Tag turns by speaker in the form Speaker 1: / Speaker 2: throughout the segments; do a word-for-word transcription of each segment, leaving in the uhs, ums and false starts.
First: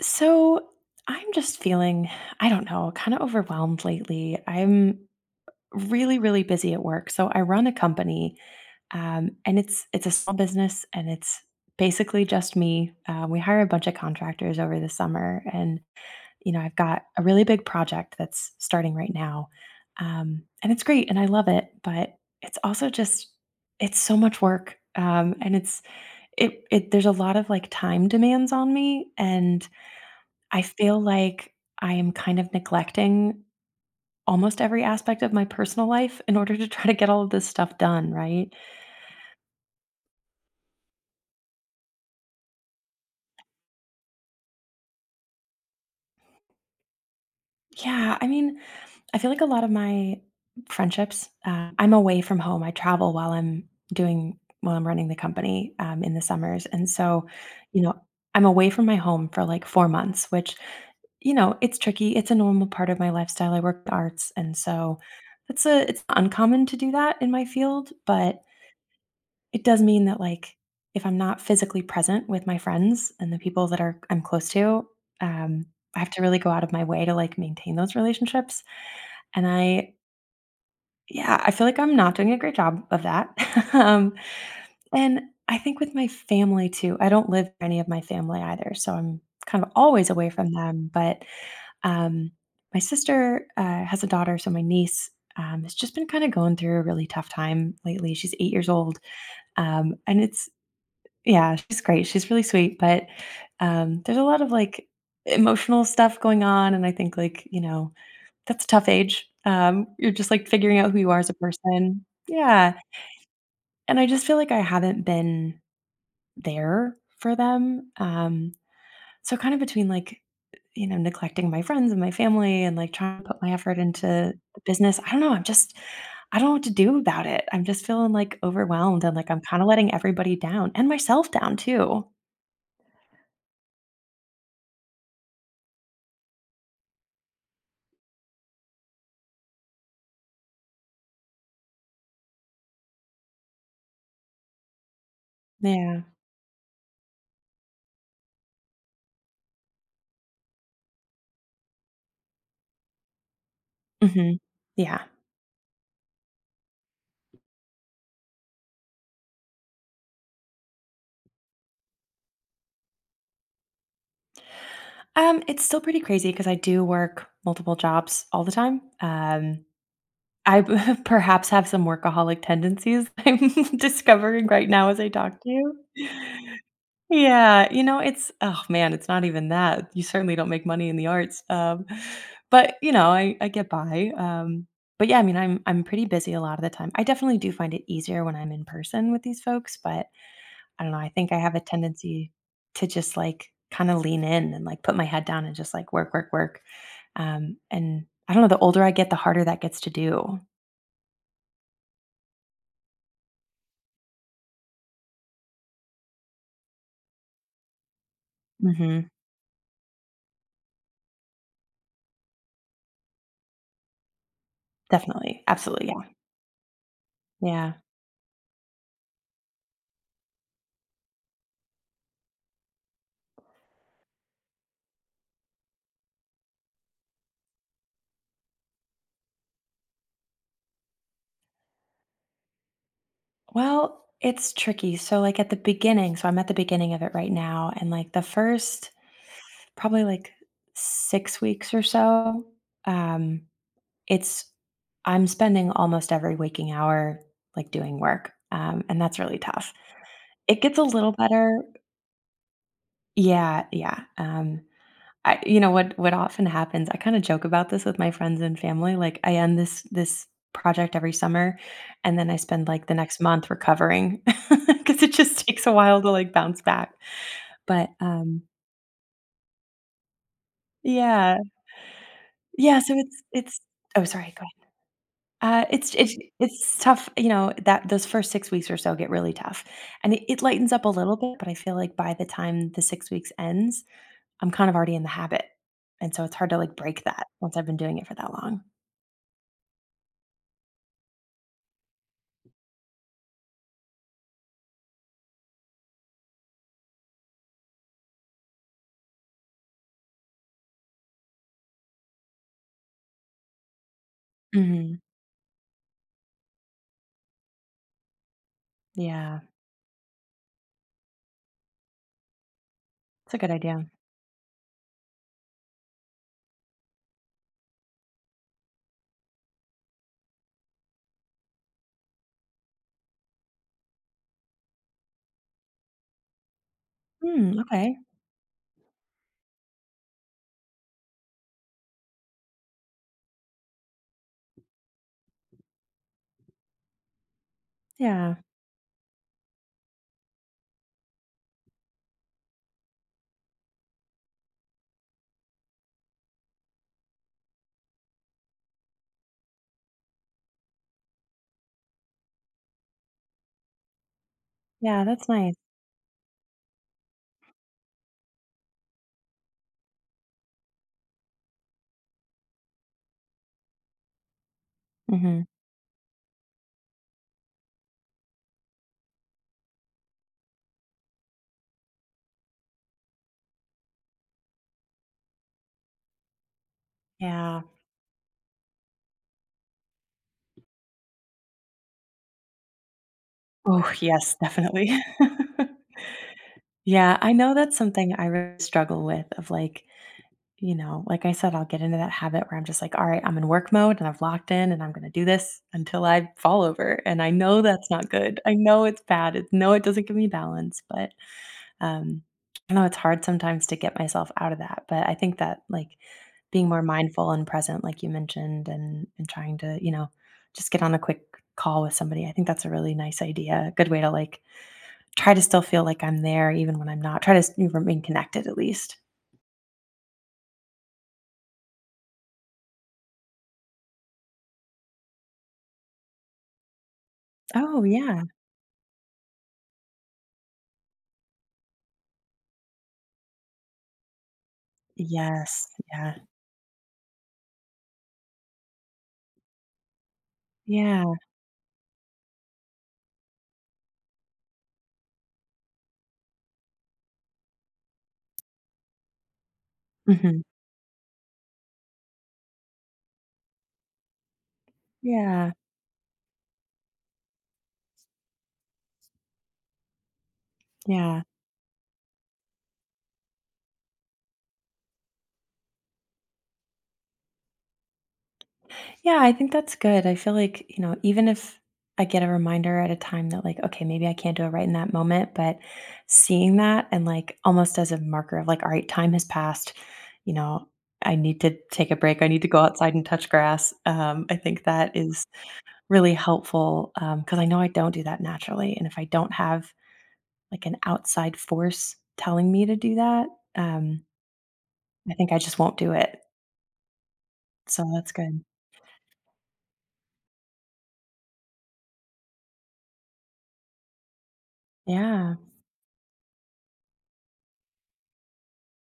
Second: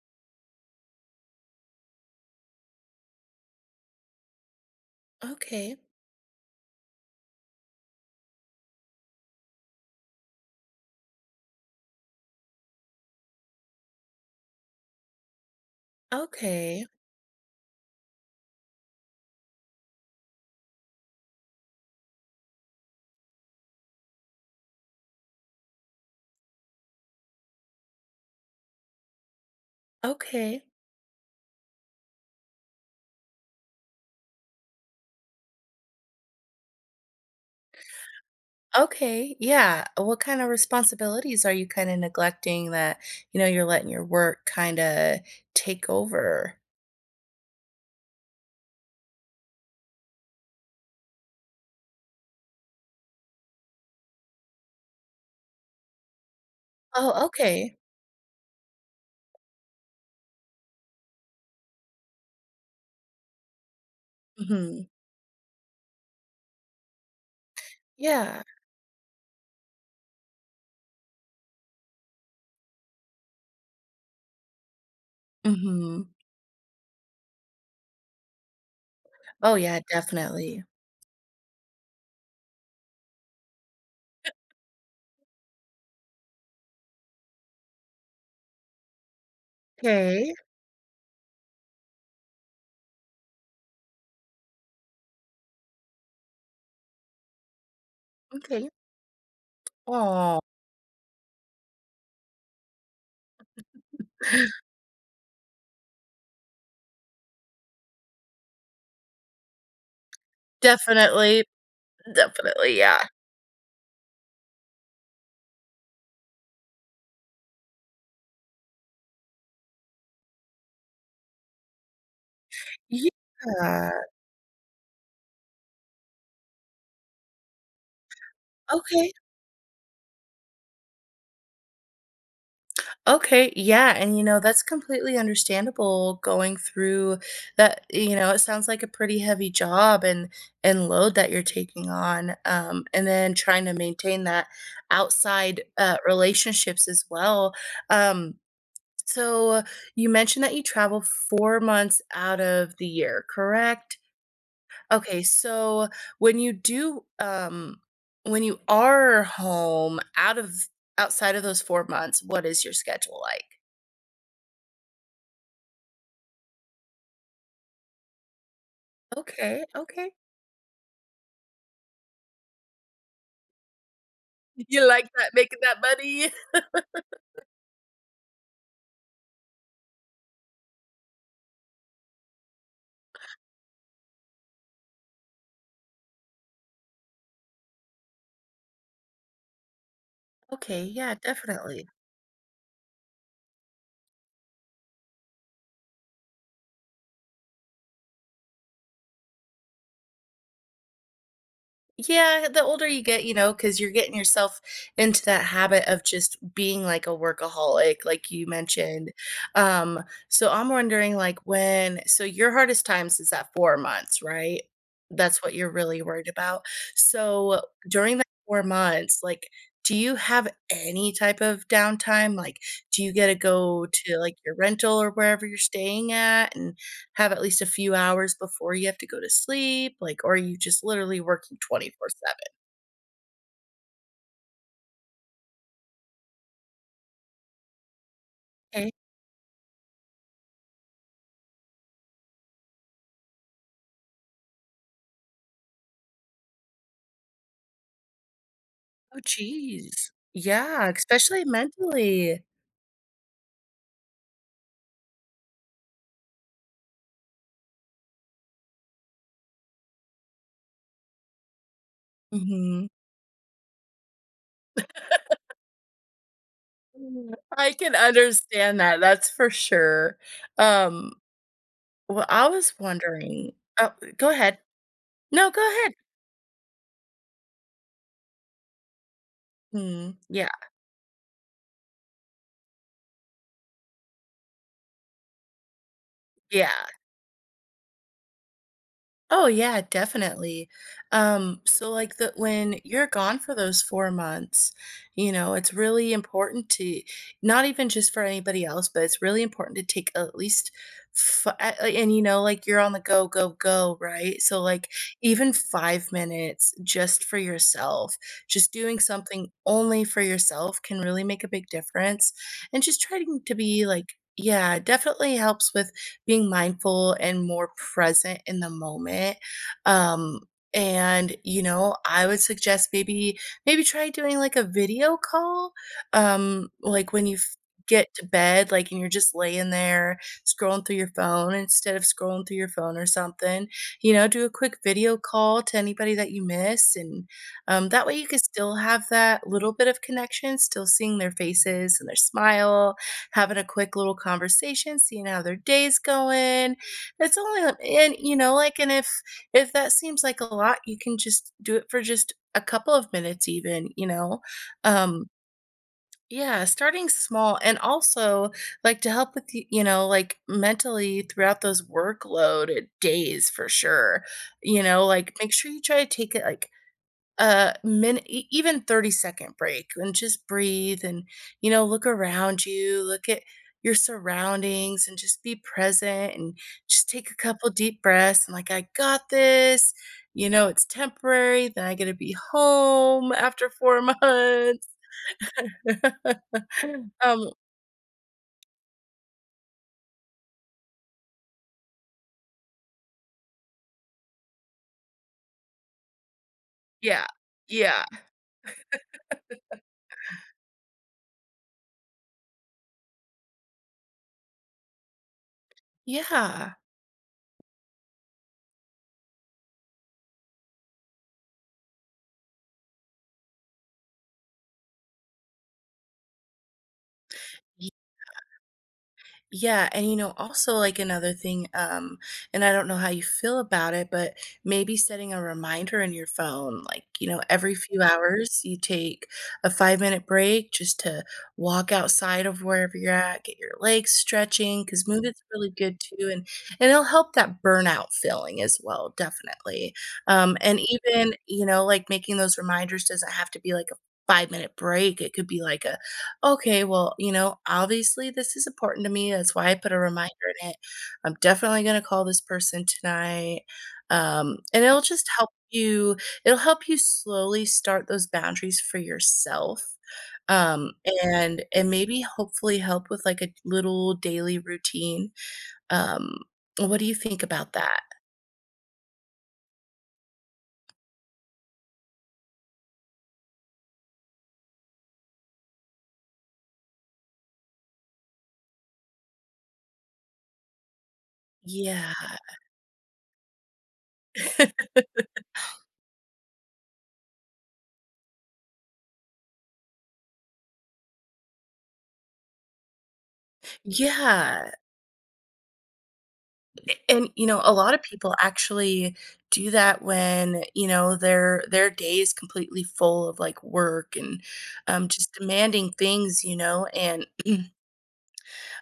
Speaker 1: So I'm just feeling, I don't know, kind of overwhelmed lately. I'm
Speaker 2: Okay,
Speaker 1: really, really busy at work. So I run a company, um, and it's it's a small business, and it's basically just me. Uh, we hire a bunch of contractors over the summer, and you know I've
Speaker 2: okay,
Speaker 1: got a really big project that's starting right now, um, and it's great, and I love it. But it's also just it's so much work, um, and it's it, it there's a lot of like time demands on me and I
Speaker 2: okay,
Speaker 1: feel like I am kind of neglecting almost every aspect of my personal life in order to try to get all of this stuff done, right?
Speaker 2: okay, yeah. What kind of responsibilities are you kinda neglecting that, you know, you're letting your work kinda take over?
Speaker 1: Yeah, I mean, I feel like a lot of my friendships, uh, I'm away from home. I travel while I'm doing while I'm running the company um, in the summers, and
Speaker 2: Oh,
Speaker 1: so,
Speaker 2: okay.
Speaker 1: you know, I'm away from my home for like four months, which you know, it's tricky. It's a normal part of my lifestyle. I work in arts, and
Speaker 2: Mhm.
Speaker 1: so it's a it's uncommon to do that in my field, but
Speaker 2: Yeah.
Speaker 1: it does mean that, like, if I'm not physically present with my friends and the people that are I'm close to, um, I
Speaker 2: Mhm.
Speaker 1: have to really go out of my way to, like, maintain those relationships, and
Speaker 2: Oh, yeah,
Speaker 1: I
Speaker 2: definitely.
Speaker 1: yeah, I feel like I'm not doing a great job of that. Um, and I think with my family too, I don't live with any of my family either, so I'm kind of always away from them, but, um, my sister, uh, has a daughter, so my niece, um, has just been kinda going through a really tough time lately. She's eight
Speaker 2: Okay.
Speaker 1: years
Speaker 2: Okay.
Speaker 1: old, um, and
Speaker 2: Oh.
Speaker 1: it's yeah, she's great. She's really sweet, but, um, there's a lot of, like, emotional stuff going on, and I think, like, you know, that's a tough age. Um, you're just, like, figuring out who you are as a
Speaker 2: Definitely,
Speaker 1: person. Yeah,
Speaker 2: definitely, yeah.
Speaker 1: and I just feel like I haven't been there for them. Um, so kind of between, like, you know, neglecting my friends and my family and, like, trying to put my effort
Speaker 2: Yeah.
Speaker 1: into the business, I don't know, I'm just I don't know what to do about it. I'm just feeling, like, overwhelmed
Speaker 2: Okay.
Speaker 1: and, like, I'm kinda letting everybody down and myself down too.
Speaker 2: Okay, yeah, and you know, that's completely understandable going through that, you know, it sounds like a pretty heavy job and and load that you're taking on, um, and then trying to maintain that outside uh,
Speaker 1: Yeah.
Speaker 2: relationships as well. Um, so you mentioned that you travel four months out of the year, correct?
Speaker 1: Mhm. Yeah.
Speaker 2: Okay, so when you do um when you are home out of outside of those four months, what is your schedule like?
Speaker 1: Um, it's still pretty crazy because I do work multiple jobs all the time. Um,
Speaker 2: Okay, okay.
Speaker 1: I perhaps have some workaholic tendencies I'm discovering right
Speaker 2: You
Speaker 1: now as
Speaker 2: like
Speaker 1: I
Speaker 2: that
Speaker 1: talk to
Speaker 2: making
Speaker 1: you.
Speaker 2: that money?
Speaker 1: Yeah, you know, it's oh man, it's not even that. You certainly don't make money in the arts. Um, but you know, I, I get by. Um, but yeah, I mean, I'm I'm pretty busy a lot of the time. I definitely do find it easier when I'm in person with these folks, but I
Speaker 2: Okay,
Speaker 1: don't know. I
Speaker 2: yeah,
Speaker 1: think I have a
Speaker 2: definitely.
Speaker 1: tendency to just like kind of lean in and like put my head down and just like work, work, work. Um, and I don't know. The older I get, the harder that gets to do.
Speaker 2: Yeah, the older you get, you know, because 'cause you're getting yourself into that habit of just being like a workaholic, like you
Speaker 1: Hmm.
Speaker 2: mentioned. Um, so I'm wondering like when so your hardest times is at four months, right?
Speaker 1: Definitely,
Speaker 2: That's what you're
Speaker 1: absolutely,
Speaker 2: really
Speaker 1: yeah,
Speaker 2: worried about. So
Speaker 1: yeah.
Speaker 2: during that four months, like, do you have any type of downtime? Like, do you get to go to like your rental or wherever you're staying at? And have at least a few hours before you have to go to sleep? Like, or are you just literally working twenty four seven?
Speaker 1: Well, it's tricky. So, like at the beginning, so I'm at the beginning of it right now, and like the first
Speaker 2: Okay.
Speaker 1: probably like six weeks or so, um, it's I'm spending almost every waking hour like doing work, um, and that's
Speaker 2: Oh,
Speaker 1: really tough.
Speaker 2: jeez.
Speaker 1: It gets a
Speaker 2: Yeah,
Speaker 1: little
Speaker 2: especially
Speaker 1: better.
Speaker 2: mentally.
Speaker 1: Yeah, yeah. Um, I you know, what what often happens, I kinda joke about this with my friends and family, like, I end this this project every summer, and then I spend, like,
Speaker 2: Mhm.
Speaker 1: the next month recovering because it just takes a while to, like, bounce back.
Speaker 2: Mm, I
Speaker 1: But,
Speaker 2: can
Speaker 1: um
Speaker 2: understand that, that's for sure. Um,
Speaker 1: yeah.
Speaker 2: well, I was
Speaker 1: Yeah, so it's
Speaker 2: wondering.
Speaker 1: it's
Speaker 2: Oh,
Speaker 1: Oh,
Speaker 2: go
Speaker 1: sorry, go
Speaker 2: ahead. No, go
Speaker 1: ahead. Uh,
Speaker 2: ahead.
Speaker 1: it's it's it's tough, you know, that those first six weeks or so get really tough, and
Speaker 2: Mm,
Speaker 1: it it
Speaker 2: yeah,
Speaker 1: lightens up a little bit, but I feel like by the time the six weeks ends, I'm kind of already in the habit, and so it's hard to,
Speaker 2: yeah.
Speaker 1: like, break that once I've been doing it for that long.
Speaker 2: Oh yeah, definitely. Um, so like the when you're gone for those four months, you know, it's really important to not even just for anybody else, but it's really important to take at least fi- and you know, like you're on the go, go, go, right? So like
Speaker 1: Mhm.
Speaker 2: even five minutes just for yourself, just doing
Speaker 1: Yeah.
Speaker 2: something only for yourself can really make a big difference. And just
Speaker 1: It's a
Speaker 2: trying
Speaker 1: good
Speaker 2: to
Speaker 1: idea.
Speaker 2: be like, yeah, it definitely helps with being mindful and more present in the moment. Um, and you know I would suggest maybe maybe try doing like a video call um like when you f-
Speaker 1: Mm, okay.
Speaker 2: get to bed like and you're just laying there scrolling through your phone, instead of scrolling through your phone or something, you know, do a quick video call to anybody that you miss. And um, that way you
Speaker 1: Yeah.
Speaker 2: can still have that little bit of connection, still seeing their faces and their smile, having a quick little conversation, seeing how their day's going. It's only and you know, like, and if if that seems like a lot, you can just do it for just a couple of minutes even, you know.
Speaker 1: Yeah,
Speaker 2: Um
Speaker 1: that's nice.
Speaker 2: yeah, starting small and also like to help with y- you know, like mentally throughout those workload days for sure. You know, like
Speaker 1: Mhm.
Speaker 2: make sure you try to take it like a minute, even thirty second break and just breathe and, you know, look around you, look at your surroundings and just be present and just take a
Speaker 1: Yeah.
Speaker 2: couple deep breaths and like, I got this. You know, it's temporary. Then I get to be home after
Speaker 1: Oh,
Speaker 2: four
Speaker 1: yes,
Speaker 2: months.
Speaker 1: definitely. Yeah, I
Speaker 2: Um,
Speaker 1: know that's something I really struggle with of like, you know, like I said, I'll get into that habit where I'm just like, all right, I'm in work mode and I've locked in and I'm going to do this until I fall over. And
Speaker 2: yeah.
Speaker 1: I know that's
Speaker 2: Yeah.
Speaker 1: not good. I know it's bad. It, no, it doesn't give me balance, but um, I know it's hard sometimes to get myself out of that. But I think that like being
Speaker 2: Yeah.
Speaker 1: more mindful and present, like you mentioned, and, and trying to, you know, just get on a quick call with somebody, I think that's a really nice idea. A Good way to like try to still feel like I'm there even when I'm not. Try to s remain connected at least.
Speaker 2: Yeah, and you know, also like another thing, um, and I don't know how you feel about it, but maybe setting a reminder in your phone, like, you know, every
Speaker 1: Oh,
Speaker 2: few
Speaker 1: yeah.
Speaker 2: hours you take a five minute break just to walk outside of wherever you're at, get your legs stretching, because movement's
Speaker 1: Yes.
Speaker 2: really good
Speaker 1: Yeah.
Speaker 2: too, and and it'll help that burnout feeling as well, definitely. Um, and
Speaker 1: Yeah.
Speaker 2: even, you know, like making those reminders doesn't have to be like a five minute break. It could be like a, okay, well, you know, obviously this is important to me. That's why I put a reminder
Speaker 1: Mhm.
Speaker 2: in it. I'm definitely gonna call this person tonight. Um, and it'll just help
Speaker 1: Yeah.
Speaker 2: you it'll help you slowly start those boundaries for yourself. Um,
Speaker 1: Yeah.
Speaker 2: and and maybe hopefully help with like a little daily routine. Um, what do you think about that?
Speaker 1: Yeah, I think that's good. I feel like, you know, even if I get a reminder at a time that like, okay, maybe I can't do it right in that moment, but seeing that and like almost as a marker of like, all right, time has passed, you know, I need to take a
Speaker 2: Yeah.
Speaker 1: break. I need to go outside and touch grass. Um, I think that is really helpful, because I know I don't do that naturally, and if I don't have like an outside force telling me to do that, um,
Speaker 2: Yeah.
Speaker 1: I think I just won't do it.
Speaker 2: And, you know, a
Speaker 1: So
Speaker 2: lot of
Speaker 1: that's
Speaker 2: people
Speaker 1: good.
Speaker 2: actually do that when, you know, their their day is completely full of, like, work and, um, just
Speaker 1: Yeah.
Speaker 2: demanding things, you know, and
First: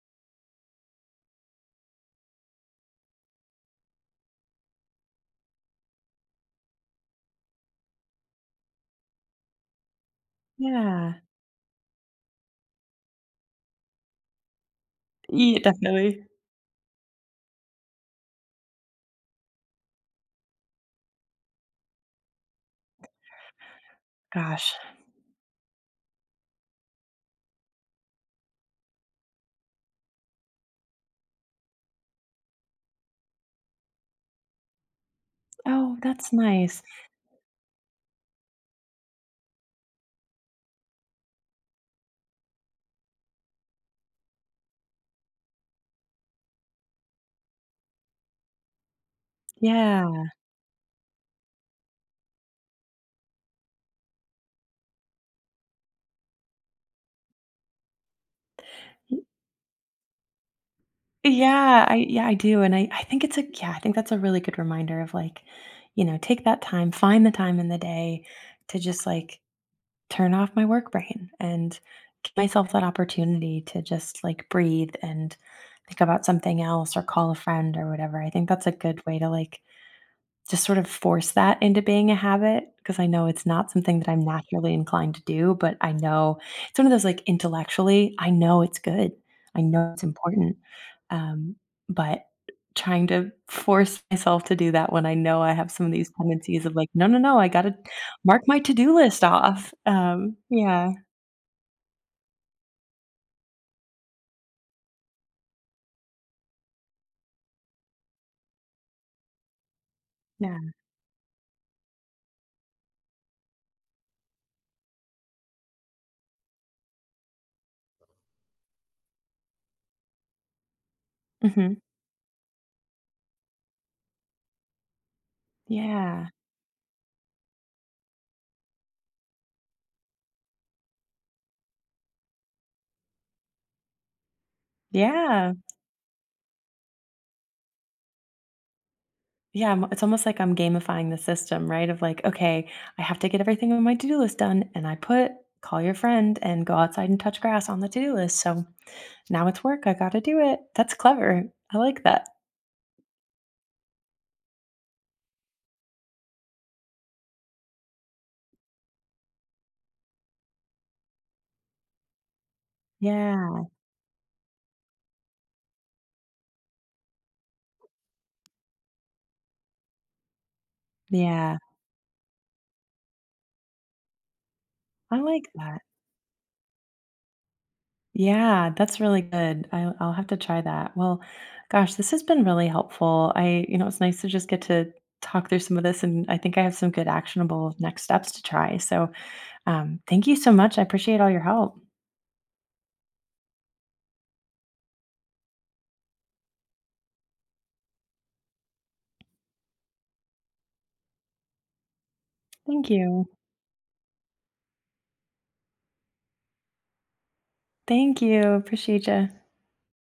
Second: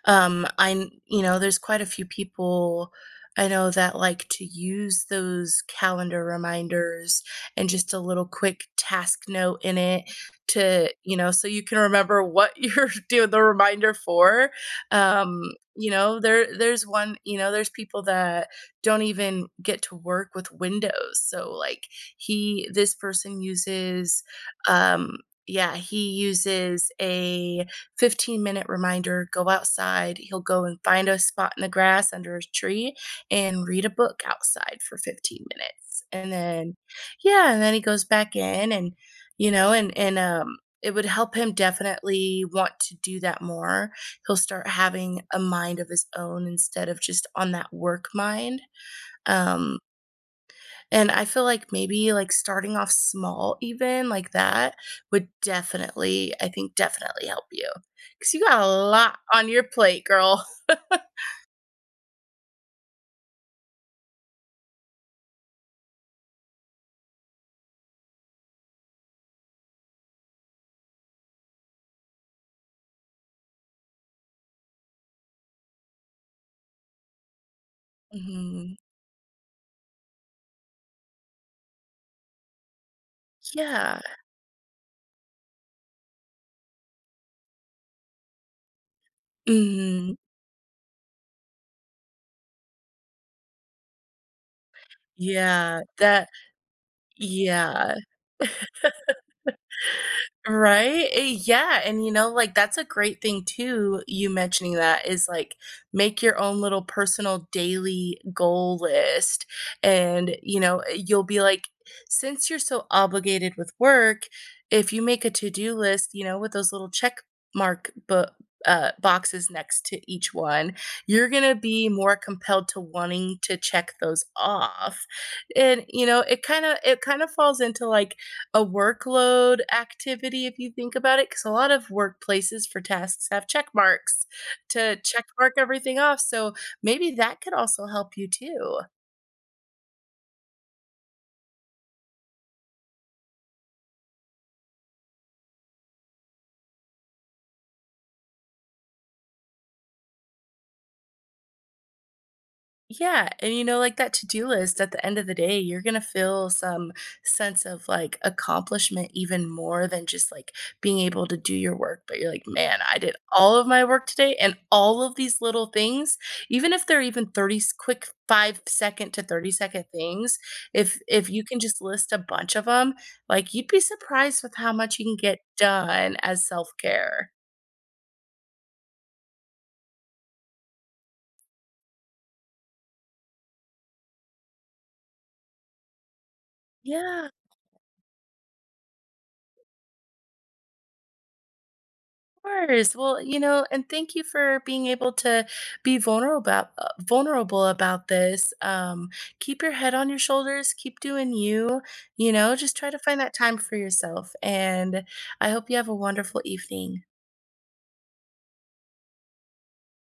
Speaker 2: um, I, kn- you know, there's quite a few people I know that like to use those calendar reminders and just a little quick task note in it to,
Speaker 1: Yeah.
Speaker 2: you know, so you can remember what you're doing the reminder for. Um,
Speaker 1: Yeah,
Speaker 2: you know,
Speaker 1: definitely.
Speaker 2: there there's one, you know, there's people that don't even get to work with Windows. So like he this person uses
Speaker 1: Gosh.
Speaker 2: um yeah, he uses a fifteen minute reminder, go outside. He'll go and find a spot in the grass under a tree and read a book outside for fifteen
Speaker 1: Oh,
Speaker 2: minutes. And
Speaker 1: that's
Speaker 2: then,
Speaker 1: nice.
Speaker 2: yeah, and then he goes back in and, you know, and, and, um, it would help him definitely want to do that more. He'll start having a mind of his own instead of just on that work mind. Um,
Speaker 1: Yeah.
Speaker 2: and I feel like maybe, like, starting off small even like that would definitely, I think, definitely help you because you got a lot
Speaker 1: Y
Speaker 2: on your plate, girl.
Speaker 1: yeah, I yeah, I do, and I I think it's a yeah, I think that's a really good reminder of, like, you know, take that time, find the time in the day to just, like, turn off my work brain and give myself that opportunity to just like breathe and think about something else or call a friend or whatever. I think that's a
Speaker 2: Mhm.
Speaker 1: good way to like just sort of force that into being a habit because I know it's not something
Speaker 2: Yeah.
Speaker 1: that I'm naturally inclined to do, but I know it's one of those, like, intellectually, I know it's good. I know it's
Speaker 2: Mhm.
Speaker 1: important, um, but trying to force myself to do that when I know I have
Speaker 2: Yeah.
Speaker 1: some of these
Speaker 2: That
Speaker 1: tendencies of, like, "No, no, no, I gotta
Speaker 2: yeah.
Speaker 1: mark my to-do list off." Um, yeah,
Speaker 2: Right? Eh, yeah, and, you know, like, that's a great thing too, you mentioning that, is like, make your own little personal daily goal list, and,
Speaker 1: yeah.
Speaker 2: you know, eh, you'll be like, since you're so obligated with work, if you make a to-do list, you know, with those little check mark bu uh, boxes next to each one, you're gonna
Speaker 1: Mhm.
Speaker 2: be more compelled to wanting to check those off, and, you know,
Speaker 1: Yeah.
Speaker 2: it kinda it kinda falls into, like, a workload activity if you think about it, because a lot of workplaces for tasks have check marks to check
Speaker 1: Yeah.
Speaker 2: mark everything off, so maybe that could also help you too.
Speaker 1: Yeah, I'm- it's almost like I'm gamifying the system, right? Of like, okay, I have to get everything on my to-do list done, and I put call your friend and go outside and touch grass on the to-do list. So now it's work. I got to do it. That's clever. I like that.
Speaker 2: Yeah, and you know, like that to-do list at the end of the day, you're gonna feel some sense of like accomplishment even more than just like being able to do your work. But you're like, man, I did all
Speaker 1: Yeah.
Speaker 2: of my work today and all of these little things, even if they're even thirty s- quick five second to thirty second things, if if you
Speaker 1: Yeah.
Speaker 2: can just list a bunch of them, like you'd be surprised with how much you can
Speaker 1: I
Speaker 2: get
Speaker 1: like that.
Speaker 2: done as self-care.
Speaker 1: Yeah, that's really good. I, I'll have to try that. Well, gosh, this has been really helpful. I, you know, it's nice to just get to talk through some of this, and I think I have some good
Speaker 2: Yeah.
Speaker 1: actionable next steps to try. So, um, thank you so much. I appreciate all your help.
Speaker 2: Course. Well, you know, and thank you for being able to be vulnerable about uh, vulnerable about this. Um, keep your head on your shoulders. Keep doing you. You know, just
Speaker 1: Thank
Speaker 2: try to find
Speaker 1: you.
Speaker 2: that time for yourself. And I hope you have a wonderful evening.
Speaker 1: Thank you. Appreciate you.